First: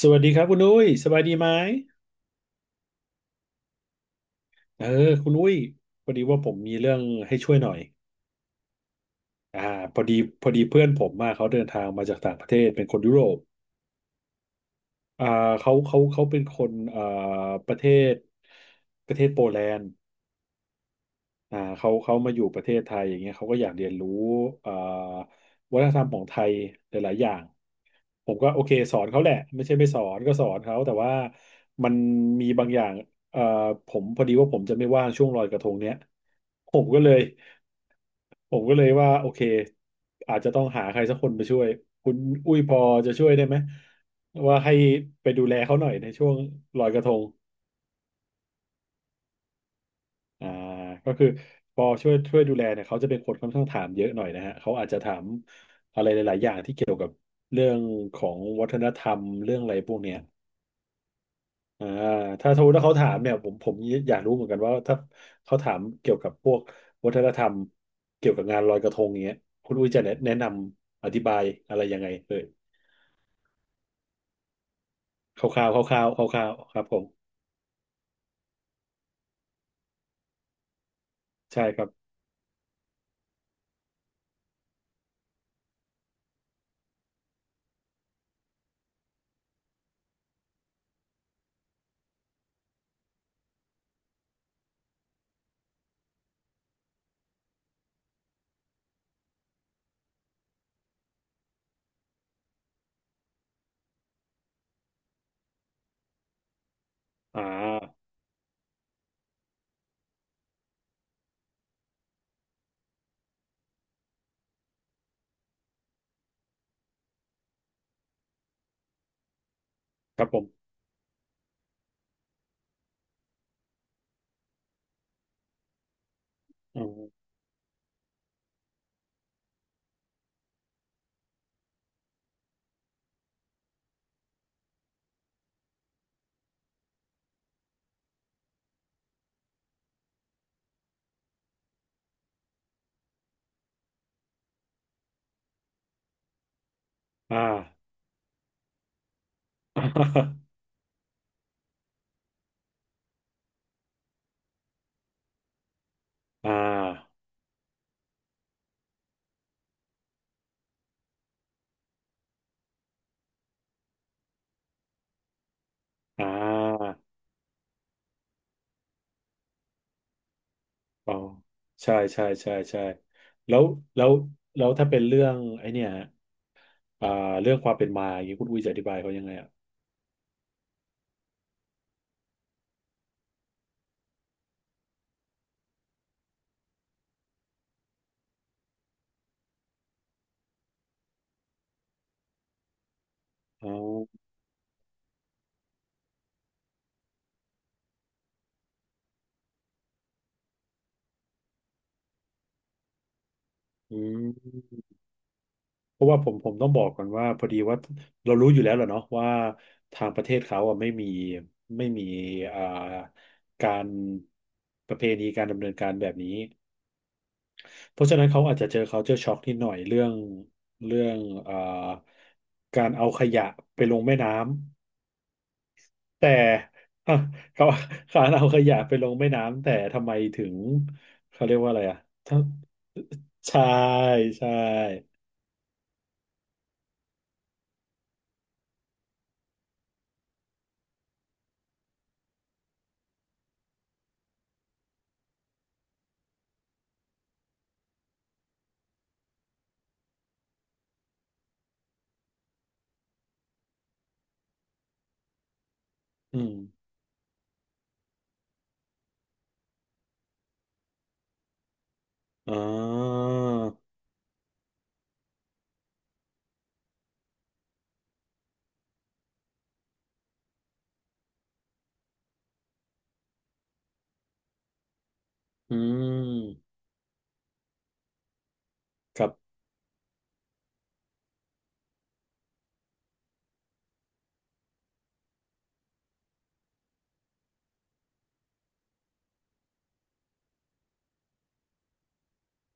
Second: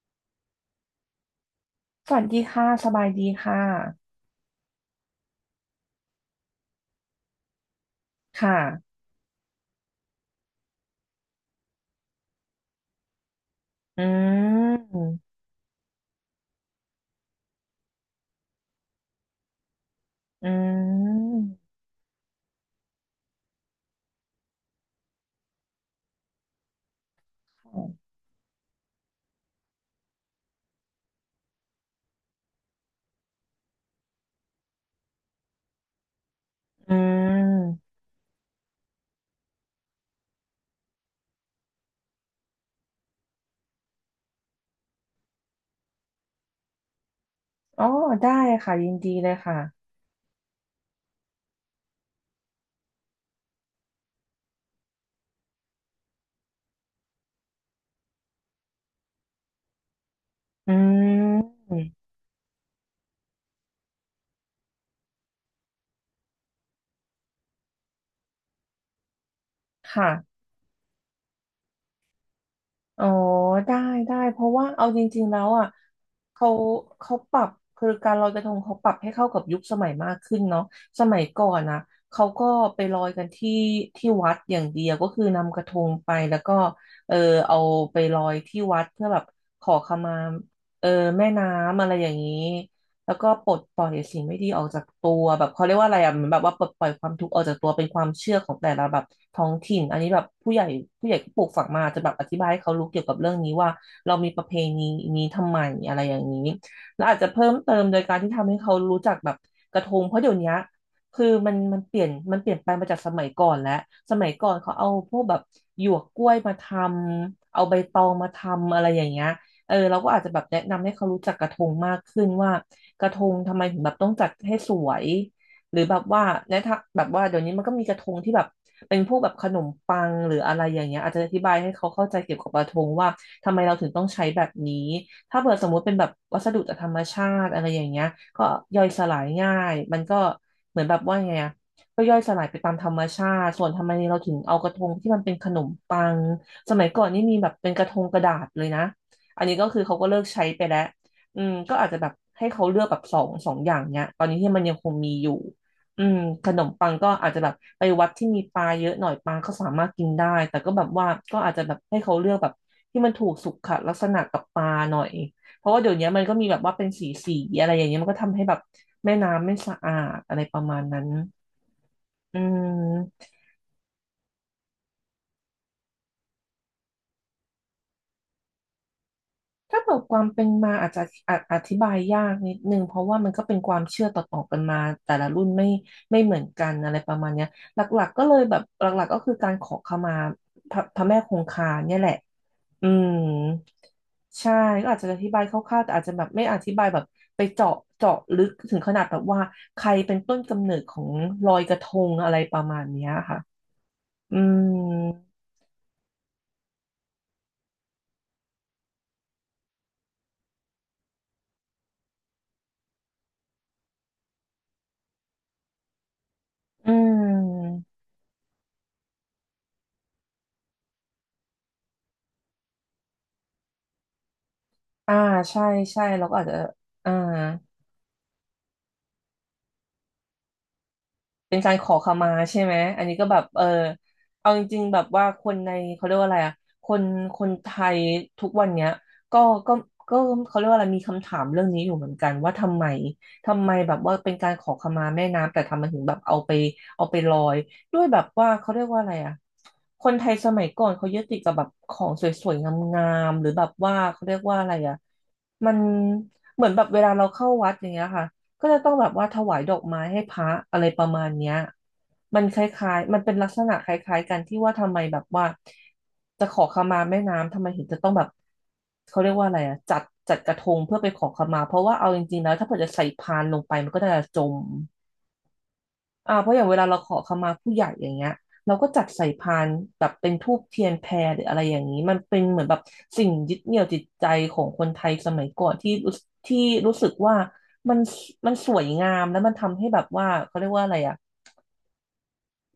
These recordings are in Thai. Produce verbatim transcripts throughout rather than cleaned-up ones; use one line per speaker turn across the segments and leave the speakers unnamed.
สวัสดีครับคุณอุ้ยสบายดีไหม
สวัสดีค่ะสบายดีค่ะ
เออคุณอุ้ยพอดีว่าผมมีเรื่องให้ช่วยหน่อย
ค่ะ
อ่าพอดีพอดีเพื่อนผมมาเขาเดินทางมาจากต่างประเทศเป็นคนยุโรป
อื
อ่า
ม
เขาเขาเขาเป็นคนอ่าประเทศประเทศโปแลนด์
อืม
อ่าเขาเขามาอยู่ประเทศไทยอย่างเงี้ยเขาก็อยากเรียนรู้อ่าวัฒนธรรมของไทยหลายๆอย่าง
ค่ะ
ผมก็โอเคสอนเขาแหละไม่ใช่ไม่สอนก็สอนเขาแต่ว่ามันมีบางอย่างเอ่อผมพอดีว่าผมจะไม่ว่างช่วงลอยกระทงเนี้ยผม
อื
ก็เลย
ม
ผมก็เลยว่าโอเคอาจจะต้องหาใครสักคนไปช่วยคุณอุ้ยพอจะช่วยได้ไหมว่าให้ไปดูแลเขาหน่อยในช่วงลอยกระทง
อ๋อได้ค่ะยินดีเลยค่ะ
อ่าก็คือปอช่วยช่วยดูแลเนี่ยเขาจะเป็นคนค่อนข้างถามเยอะหน่อยนะฮะเขาอาจจะถามอะไรหลายๆอย่างที่เกี่ยวกับเรื่องของวัฒนธรรมเรื่องอะไรพวกเนี้ย
อืม
อ่าถ้าสมมติว่าเขาถามเนี่ยผมผมอยากรู้เหมือนกันว่าถ้าเขาถามเกี่ยวกับพวกวัฒนธรรมเกี่ยวกับงานลอยกระทงอย่างเงี้ยคุณอุ้ยจะแนะแนะ
ค่ะ
นำอธิบายอะไรยังไงเอ่ย
อ๋อได้ได้เพราะว่าเอาจริงๆแล้
ค
วอ่ะ
ร่าวๆคร่าวๆคร่า
เขา
วๆครับผ
เขา
ม
ปรับคือการลอยกระทงเขาปรับให้เข้ากับยุคสมัยมากขึ้นเนาะสมัยก่อน
ใช่
นะ
ครับ
เขาก็ไปลอยกันที่ที่วัดอย่างเดียวก็คือนำกระทงไปแล้วก็เออเอาไปลอยที่วัดเพื่อแบบขอขมาเออแม่น้ำอะไรอย่างนี้ แล้วก็ปลดปล่อยสิ่งไม่ดีออกจากตัวแบบเขาเรียกว่าอะไรอ่ะเหมือนแบบว่าปลดปล่อยความทุกข์ออกจากตัวเป็นความเชื่อของแต่ละแบบท้องถิ่นอันนี้แบบผู้ใหญ่ผู้ใหญ่ก็ปลูกฝังมาจะแบบอธิบายให้เขารู้เกี่ยวกับเรื่องนี้ว่าเรามีประเพณีนี้ทำไมอะไรอย่างนี้แล้วอาจจะ
อ่
เพิ่มเติมโดย
า
การที่ทำให้เขารู้จักแบบกระทงเพราะเดี๋ยวนี้คือมันมันเปลี่ยนมันเปลี่ยนไปมาจากสมัยก่อนแล้วสมัยก่อนเขาเอาพวกแบบหยวกกล้วยมาทำเอาใบตองมาทำอะไรอย่างเงี้ย เออเราก็
ค
อาจ
รับ
จะ
ผ
แบบแนะ
ม
นำให้เขารู้จักกระทงมากขึ้นว่ากระทงทำไมถึงแบบต้องจัดให้สวยหรือแบบว่าในทาง
อ
แบบ
ม
ว่าเดี๋ยวนี้มันก็มีกระทงที่แบบเป็นพวกแบบขนมปังหรืออะไรอย่างเงี้ยอาจจะอธิบายให้เขาเข้าใจเกี่ยวกับกระทงว่าทำไมเราถึงต้องใช้แบบนี้ถ้าเผื่อสมมุติเป็นแบบวัสดุจากธรรมชาติอะไรอย่างเงี้ยก็ย่อยสลายง่ายมันก็เหมือนแบบว่าไงอะก็ย่อยสลายไปตามธรรมชาติส่วนทำไมเราถึงเอากระทงที่มันเป็นขนมปังสมัยก่อนนี่มี
อ่า
แบบเป็นกระทงกระดาษเลยนะ อันนี้ก็คือเขาก็เลิกใช้ไปแล้วอืมก็อาจจะแบบให้เขาเลือกแบบสองสองอย่างเนี้ยตอนนี้ที่มันยังคงมีอยู่อืม ข
อ่า
นมปังก็อาจจะแบบไปวัดที่มีปลาเยอะหน่อยปลาก็สามารถกินได้แต่ก็แบบว่าก็อาจจะแบบให้เขาเลือกแบบที่มันถูกสุขลักษณะกับปลาหน่อยเพราะว่าเดี๋ยวนี้มัน
อ่า
ก็มีแบบว่าเป็นสีสีอะไรอย่างเงี้ยมันก็ทำให้แบบแม่น้ำไม่สะอาดอะไรประมาณนั้น
อ๋อใช่ใช่
อื
ใช่ใช่
ม
แล้วแล้วแล้วถ้าเป็นเรื่องไอ้เนี่ยอ่าเรื่องความเป็นมาอย่างนี้คุณอุ้ยจะอธิบายเขายังไงอ่ะ
ถ้าเกิดความเป็นมาอาจจะออธิบายยากนิดนึงเพราะว่ามันก็เป็นความเชื่อต่อๆกันมาแต่ละรุ่นไม่ไม่เหมือนกันอะไรประมาณเนี้ยหลักๆก็เลยแบบหลักๆก็คือการขอขมาพระพระแม่คงคาเนี่ยแหละอืม
อ๋อ
ใช่ก็อาจจะอธิบายคร่าวๆแต่อาจจะแบบไม่อธิบายแบบไปเจาะเจาะลึกถึงขนาดแบบว่าใครเป็นต้นกำเนิดของลอยกระทงอะไรประมาณเนี้ยค่ะ
อืม
อืม
เพราะว่าผมผมต้องบอกก่อนว่าพอดีว่าเรารู้อยู่แล้วแหละเนาะว่าทางประเทศเขาอ่ะไม่มีไม่มีอ่าการประเพณีการดำเนินการแบบนี้
อืม
เพราะฉะนั้นเขาอาจจะเจอ culture shock นิดหน่อยเรื่องเรื่องอ่าการเอาขยะไปลงแม่น้ำ
อ่าใช่ใช่เรา
แต่
ก็อาจจะ อ่า
อ่ะเขาเขาเอาขยะไปลงแม่น้ำแต่ทำไมถึงเขาเรี
เป็
ย
น
กว่า
การ
อะไร
ขอ
อ่ะ
ขมา
ถ้า
ใช่ไหมอันนี้ก็แบบ
ใช่
เออ
ใช่
เอาจริงๆแบบว่าคนในเขาเรียกว่าอะไรอะคนคนไทยทุกวันเนี้ยก็ก็ก็เขาเรียกว่าอะไรมีคำถามเรื่องนี้อยู่เหมือนกันว่าทำไมทำไมแบบว่าเป็นการขอขมาแม่น้ำแต่ทำไมถึงแบบเอาไปเอาไปลอยด้วยแบบว่าเขาเรียกว่าอะไรอะคนไทยสมัยก่อนเขายึดติดกับแบบของสวยๆงามๆหรือแบบว่าเขาเรียกว่าอะไรอะมัน
อืม
เหมือนแบบเวลาเราเข้าวัดอย่างเงี้ยค่ะ ก็จะต้องแบบว่าถวายดอกไม้ให้พระอะไรประมาณเนี้ยมัน
อ๋อ
คล้ายๆมันเป็นลักษณะคล้ายๆกันที่ว่าทำไมแบบว่าจะขอขมาแม่น้ำทำไมถึงจะต้องแบบเขาเรียกว่าอะไรอะจัดจัดกระทงเพื่อไปขอขมาเพราะว่าเอาจริงๆแล้วถ้าเกิดจะใส่พานลงไปมันก็จะจม
อื
อ่าเพราะอย่างเว
ม
ลาเราขอขมาผู้ใหญ่อย่างเงี้ยเราก็จัด
ค
ใส่
รับ
พานแบบเป็นธูปเทียนแพหรืออะไรอย่างนี้มันเป็นเหมือนแบบสิ่งยึดเหนี่ยวจิตใจของคนไทยสมัยก่อนที่รู้ที่รู้สึกว่ามันมันสวยงามแล้วมันทำให้แบบว่าเขาเรียกว่าอะไรอ่ะ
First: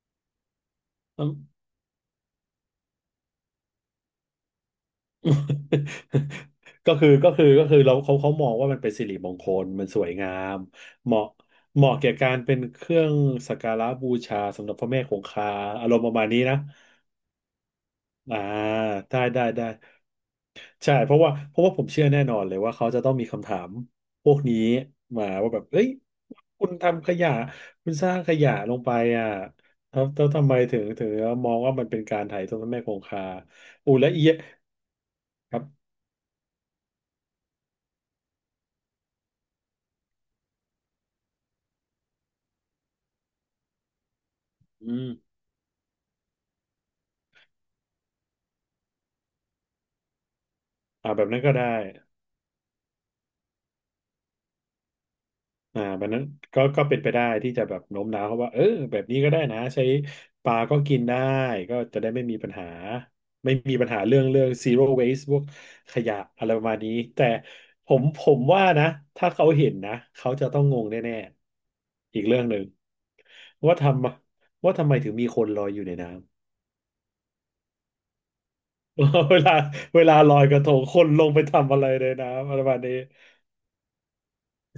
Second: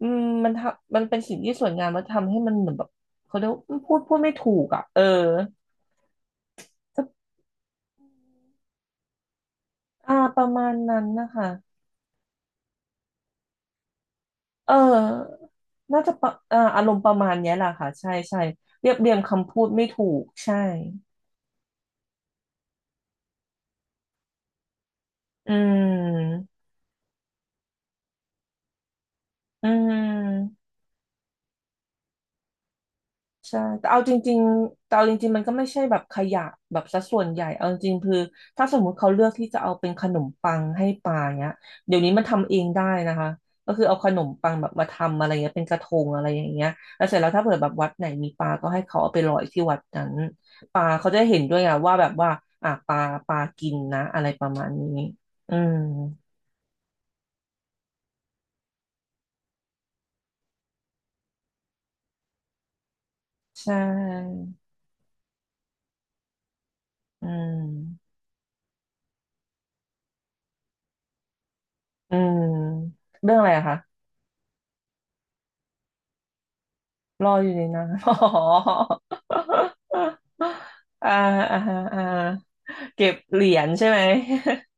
อืมมันทำมันเป็น
อืม
สิ่งที่สวยงามแล้วทำให้มันเหมือนแบบเขาเรียกว่าพูดพูดไม่ถูกอ่ะเออ
ก็คือก็คือก็คือเราเขาเขามองว่ามันเป็นสิริมงคลมันสวย
อ่า
งา
ประ
ม
มาณนั้น
เห
นะ
มาะ
คะ
เหมาะแก่การเป็นเครื่องสักการะบูชาสำ
เ
หรับพระแม่คง
ออ
คาอารม
น่า
ณ์ป
จะ
ระ
ป
มาณ
ระ
นี้นะ
อ่าอารมณ์ประมาณเนี้ยแหละค่ะใช่
อ่า
ใช่เรียบเรียง
ได้ได้
คำพู
ได้
ดไม่ถูกใช่
ใช่เพราะว่าเพราะว่าผมเชื่อแน่นอนเลยว่าเขาจะต้องมีคำถามพวกนี้มา
อื
ว่าแบบเอ้ย
ม
คุณทำขยะคุณสร้างขยะลงไปอ่ะ
อื
แล้วแล้วทำไม
ม
ถึงถึงมองว่ามันเป็นการไถ่ายทอดพระแม่คงคา
ใช่แต่
อู
เอา
และ
จ
เอี
ริ
ยะ
งๆแต่เอาจริงๆ มันก็
ครั
ไม่ใช่
บ
แบบขยะแบบสัดส่วนใหญ่ เอาจริงๆคือถ้าสมมุติเขาเลือกที่จะเอาเป็นขนมปังให้ปลาเนี้ยเดี๋ยวนี้มันทำเองได้นะคะ ก็คือเอาขนมปังแบบมา
อื
ทำอะไร
ม
เงี้ยเป็นกระทงอะไรอย่างเงี้ยแล้วเสร็จแล้วถ้าเผื่อแบบวัดไหนมีปลาก็ให้เขาเอาไปลอยที่วัดนั้นปลาเขา
อ่า
จะ
แบบ
เห็
นั้
น
นก็
ด้วย
ได้
ไงว่าแบบว่าอ่ะปลาปลากินนะอะไรประมาณนี้อืม
อ่ามันนั้นก็ก็เป็นไปได้ที่จะแบบโน้มน้าวเขาว่าเออแบบนี้ก็ได้นะใช้ปลาก็กินได้ก็จะได้ไม่มีปัญหาไม่
ใช่
มีปัญหาเรื่องเรื่อง zero waste พวกขยะอะไรประมาณนี้แต่
อื
ผม
ม
ผมว่านะถ้าเขาเห็นนะเขาจะต้องงงแน่ๆ
อื
อีกเรื่
ม
องหนึ่ง
เรื่องอะไรอะ
ว่า
คะ
ทำว่าทำไมถึงมีคนลอยอยู่ในน้
รออยู่ในนั้น อ๋อ
ำ เวลาเวลาลอยกระทงคน
อ่า
ลงไป
อ่า
ทำอะไร
อ่า
ในน้ำอะไรประมาณนี้
เก็บเหรียญใช่ไหม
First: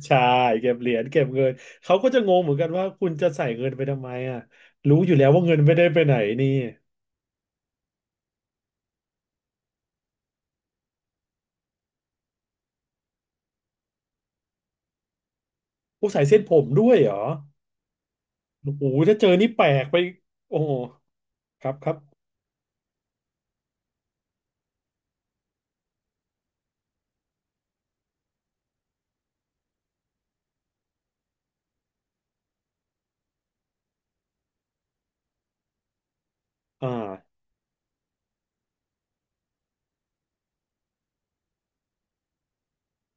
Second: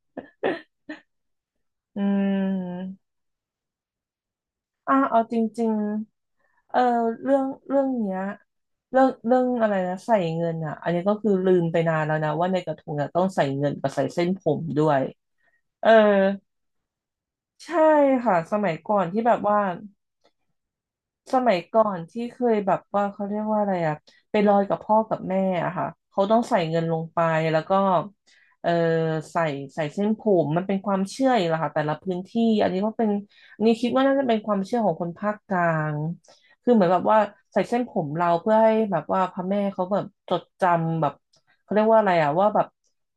ใช่เก็บเหรียญเก็บเงินเขา
อื
ก็จะงงเหมือนกันว่า
ม
คุณจะใส่เงินไปทำไมอ่ะ
อ่า
รู้อยู่
เอา
แล้ว
จ
ว่าเงิน
ริง
ไม่ได้ไปไหนนี่
ๆเออเรื่องเรื่องเนี้ยเรื่องเรื่องอะไรนะใส่เงินอ่ะอันนี้ก็คือลืมไปนานแล้วนะว่าในกระทงอ่ะต้องใส่เงินกับใส่เส้นผมด้วยเออ
ผู้ใส่เส้นผมด้วยเหรอ
ใช่ค่ะสมั
โอ้
ยก่อ
โห
น
ถ้า
ที่
เจอ
แบบ
นี่
ว่า
แปลกไปโอ้โห
สมัย
ครับ
ก่อ
ครับ
นที่เคยแบบว่าเขาเรียกว่าอะไรอะไปลอยกับพ่อกับแม่อะค่ะเขาต้องใส่เงินลงไปแล้วก็เออใส่ใส่เส้นผมมันเป็นความเชื่ออีกละค่ะแต่ละพื้นที่อันนี้ก็เป็นอันนี้คิดว่าน่าจะเป็นความเชื่อของคนภาคกลางคือเหมือน
อ่า
แบบว่าใส่เส้นผมเราเพื่อให้แบบว่าพระแม่เขาแบบจดจำแบบเขาเรียกว่าอะไรอะว่าแบบ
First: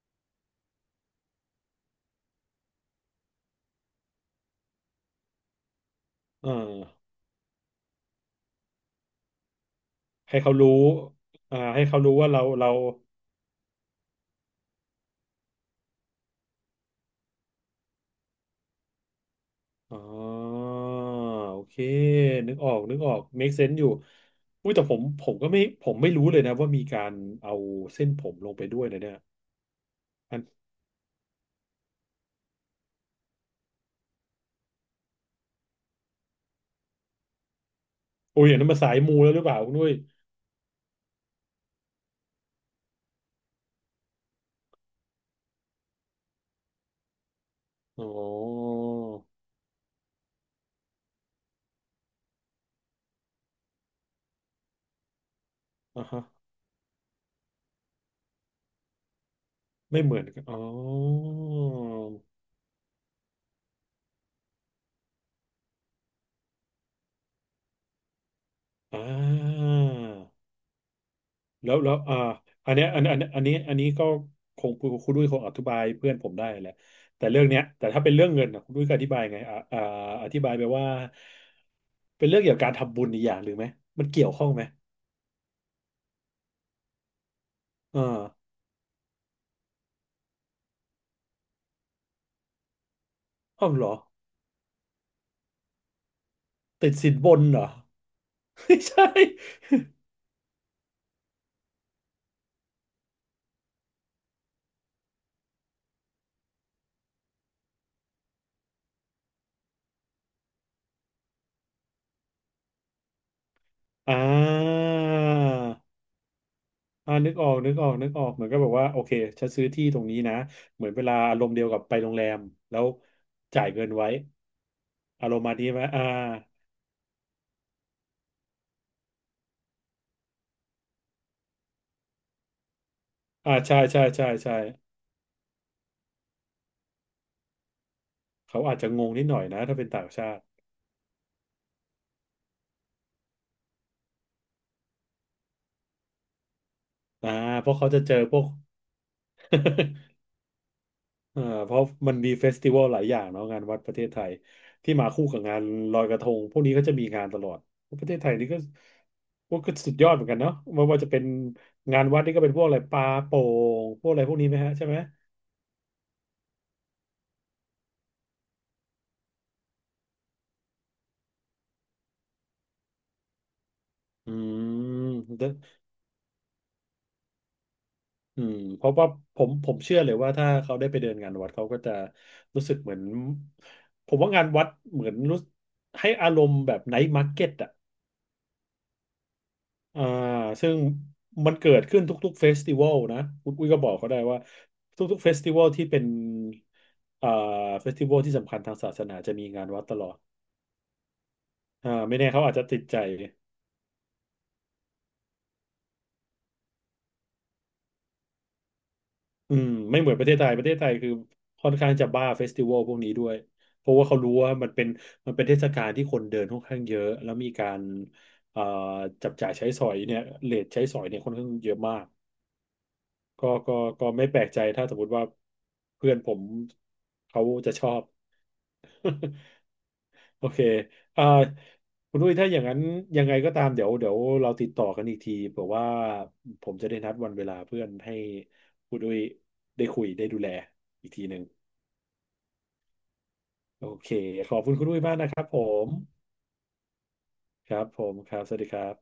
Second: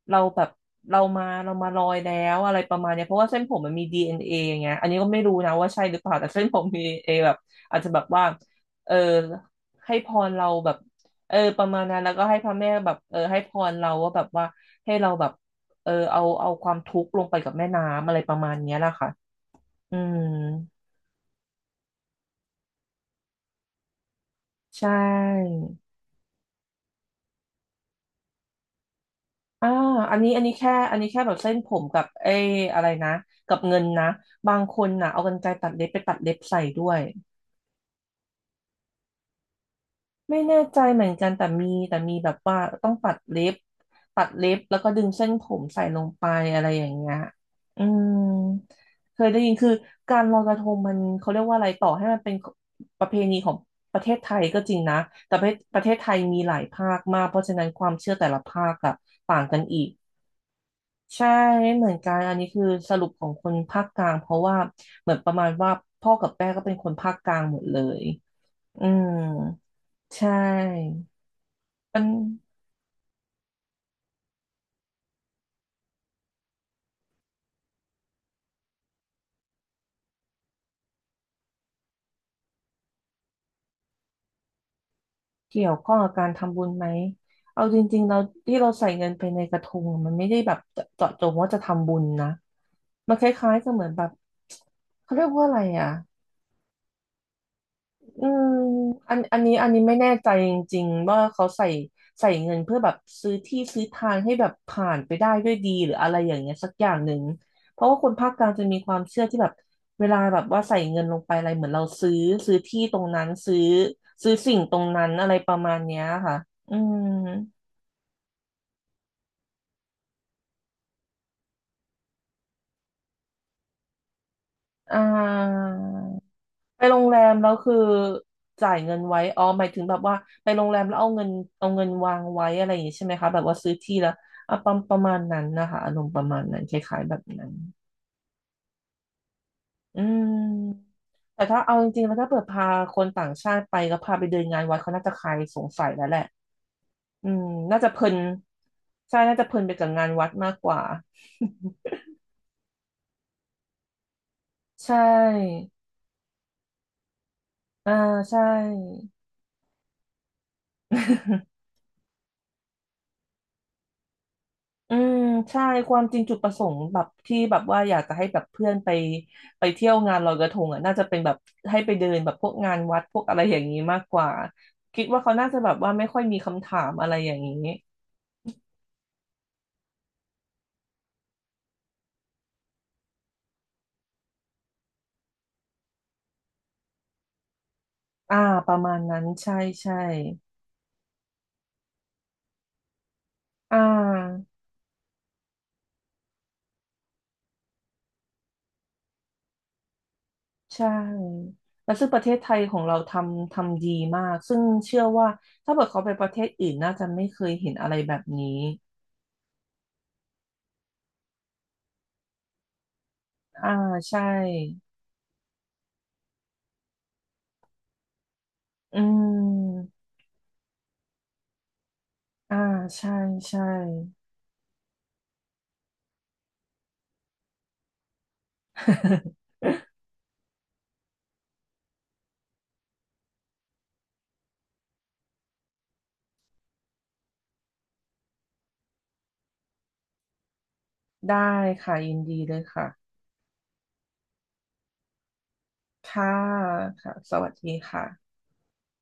เราแบบเรามาเรามาลอยแล้วอะไรประมาณเนี้ยเพราะว่าเส้นผมมันมีดีเอนเออย่างเงี้ยอันนี้ก็ไม่รู้นะว่าใช่หรือเปล่าแต่เส้น
อ่
ผมมี
า
ดี เอ็น เอ แบบ อาจจะแบบว่าเออให้พร
ให้
เรา
เขา
แบ
รู้
บเออ
อ่า
ประมา
ให้
ณนั้
เขา
นแล้
รู้
วก็
ว่า
ให้
เรา
พระแม่
เรา
แบบเออให้พรเราว่าแบบว่าให้เราแบบเออเอาเอาความทุกข์ลงไปกับแม่น้ำอะไรประมาณเนี้ยแหละค่ะอื
อ๋
ม
อโอเคนึกออกนึกออก make sense อยู่อุ้ยแต่
ใช่
ผมผมก็ไม่ผมไม่รู้เลยนะว่ามีการเอาเส้นผมลงไปด้วยนะเนี่ย
อ่าอันนี้
อั
อั
น
นนี้แค่อันนี้แค่แบบเส้นผมกับไอ้อะไรนะกับเงินนะบางคนนะเอากรรไกรตัดเล็บไปตัดเล็บใส่ด้วย
โอ้ยอย่างนั้นมาสายมูแล้วหรือเปล่าคุณด้วย
ไม่แน่ใจเหมือนกันแต่มีแต่มีแบบว่าต้องตัดเล็บตัดเล็บแล้วก็ดึงเส้นผมใส่ลงไปอะไรอย่างเงี้ยอื
อ๋
ม
อ
เคยได้ยินคือการลอยกระทงมันเขาเรียกว่าอะไรต่อให้มันเป็นประเพณีของประเทศไทยก็จริงนะแต่ประเทศประเทศ
อ่ะ
ไทย
ฮะ
มีหลายภาคมากเพราะฉะนั้นความเชื่อแต่ละภาคอะต่างกันอีก
ไม่เหมือนกันอ๋อ
ใช่ไม่เหมือนกันอันนี้คือสรุปของคนภาคกลางเพราะว่าเหมือนประมาณว่าพ่อกับแม่ก็เป็นคนภาคกลางหมดเลยอื
อ่
ม
า
ใช่
แล้วแล้ว
มัน
อ่าอันเนี้ยอันอันอันนี้อันนี้ก็คงคุณคุณด้วยคงอธิบายเพื่อนผมได้แหละแต่เรื่องเนี้ยแต่ถ้าเป็นเรื่องเงินน่ะคุณด้วยก็อธิบายไงอ่าอ่าอธิบายไปว่าเป็นเรื่องเกี่ยวกับการทำบุญอีกอย่างหรือไหมมันเกี่ยวข้องไหม
เกี่ยวข้องกับการทำบุญไหม เอาจ
อ
ริงๆเรา
่า
ที่เราใส่เงินไปในกระทงมันไม่ได้แบบเจาะจงว่าจะทำบุญนะ มันคล้ายๆ
อ้า
ก็
ว
เห
เหร
มือน
อ
แบบเขาเรียกว่าอะไรอ่ะ
ติดสินบนเหรอ
อืม
ไม่ใช่
อันอันนี้อันนี้ไม่ แน่ใจจริงๆว่าเขาใส่ใส่เงินเพื่อแบบซื้อที่ซื้อทางให้แบบผ่านไปได้ด้วยดีหรืออะไรอย่างเงี้ยสักอย่างหนึ่งเพราะว่าคนภาคกลางจะมีความเชื่อที่แบบเวลาแบบว่าใส่เงินลงไปอะไรเหมือนเราซื้อซื้อที่ตรงนั้นซื้อ
อ่
ซื้อสิ่งตรง
า
นั้นอะไรประมาณเนี้ยค่ะอืม
อ่านึกออกนึกออกนึกออกเหมือนก็แบบว่าโอเคฉันซื้อที่ตรงนี้นะเหมือนเวลาอารมณ์เดียวกับไปโรงแรมแล้วจ่ายเงินไว้
อ่
อารมณ์มา
า
นี้ไหมอ่า
ไปโรงแรมแล้วคือจ่ายเงินไว้อ๋อหมายถึงแบบว่าไปโรงแรมแล้วเอาเงินเอาเงินวางไว้อะไรอย่างนี้ใช่ไหมคะแบบ
อ่า
ว่าซื้อ
ใช่
ที่
ใช่
แล้ว
ใช่ใช่
อ่ะประมาณประมาณนั้นนะคะอารมณ์ประมาณนั้นคล้ายๆแบบนั้น
เขาอาจจะงงนิดหน่อยนะถ้าเป็น
อื
ต่างชาติ
มแต่ถ้าเอาจริงๆแล้วถ้าเปิดพาคนต่างชาติไปก็พาไปเดินงานวัดเขาน่าจะคลายสงสัยแล้วแหละอื
อ่า
ม
เพราะ
น่า
เขา
จะเพ
จะ
ลิ
เจอ
น
พวก
ใช่น่าจะเพลินไปกับงานวัดมากกว่า
อ่าเพราะมันมีเฟสติวัลหลายอย่างเนาะงานวัดประเทศไทย
ใช
ที่มาคู่กับงาน
่
ลอยกระทงพวกนี้ก็จะมีงานตลอด
อ่า
ประเทศไทย
ใช่
นี่ก็พวกก็สุดยอดเหมือนกันเนาะไม่ว่าจะเป็น งานวัดนี่ก็เป็นพวกอะไรปลาโป่งพวกอะไรพวกนี้ไหมฮะใช่
อื
ไหม
มใช่ความจริงจุดประสงค์แบบที่แบบว่าอยากจะให้แบบเพื่อนไปไปเที่ยวงานลอยกระทงอ่ะน่าจะเป็นแบบให้ไปเดินแบบพวกงานวัดพวกอะไรอย่างนี้มากกว่า
อื
คิ
ม
ดว่าเขา
เดอ
น่าจะแบบว่าไม่ค่อยมีคำถามอะไรอย่างนี้
อืมเพราะว่าผมผมเชื่อเลยว่าถ้าเขาได้ไปเดินงานวัดเขาก็จะรู้สึกเหมือนผมว่างานวัดเหมือนรู้ให้อารมณ์แบบไนท์มาร์เก็ตอ่ะ
อ่าประมาณนั้นใช่ใช่
อ่าซึ่งมันเกิดขึ้นทุกๆเฟสติวัลนะคุณอุ้ย
อ่
ก็บอกเขาได้ว่า
า
ทุกๆเฟสติวัลที่เป็นอ่าเฟสติวัลที่สำคัญทางศาสนาจะมีงานวัดตลอด
ใช่
อ่า
แล้วซึ่งป
ไม่
ระ
แน่
เทศ
เขา
ไท
อาจ
ย
จะ
ขอ
ติด
งเรา
ใจ
ทำทำดีมากซึ่งเชื่อว่าถ้าเกิดเขาไปประเทศอื่นน่าจะไม่เคยเห็นอะไรแบบนี้
อืมไม่เหมือนประเทศไทยประเทศไทยคือค่อนข้างจะบ้าเฟสติวัลพวกนี้ด้วย
อ่า
เพราะว่าเขา
ใช่
รู้ว่ามันเป็นมันเป็นเทศกาลที่คนเดินค่อนข้างเยอะแล้วมีการเอ่อ
อื
จับจ่ายใช้สอ
ม
ยเนี่ยเรทใช้สอยเนี่ยค่อนข้างเยอะมาก
อ่าใช่
ก็
ใช่
ก็ก็ไม่แปลกใจถ้าสมมติว่าเพื่อนผมเขาจะชอบ โอเคอ่าคุณดุ้ยถ้าอย่างนั้นยังไงก็ตามเดี๋ยวเดี๋ยวเราติดต่อกันอีกทีเผื่อว่าผมจะได้นัดวันเวลาเพื่อนให้คุณดุ้ยได้คุยได้ดูแลอีกทีหนึ่ง
ได้ค่ะยินดีเลยค่ะ
โอเค ขอบคุณคุณอุ้ยมากนะครับผม
ค่ะค่ะสวัสดี
ครับผมค
ค่ะ
รับสวัสดีครับ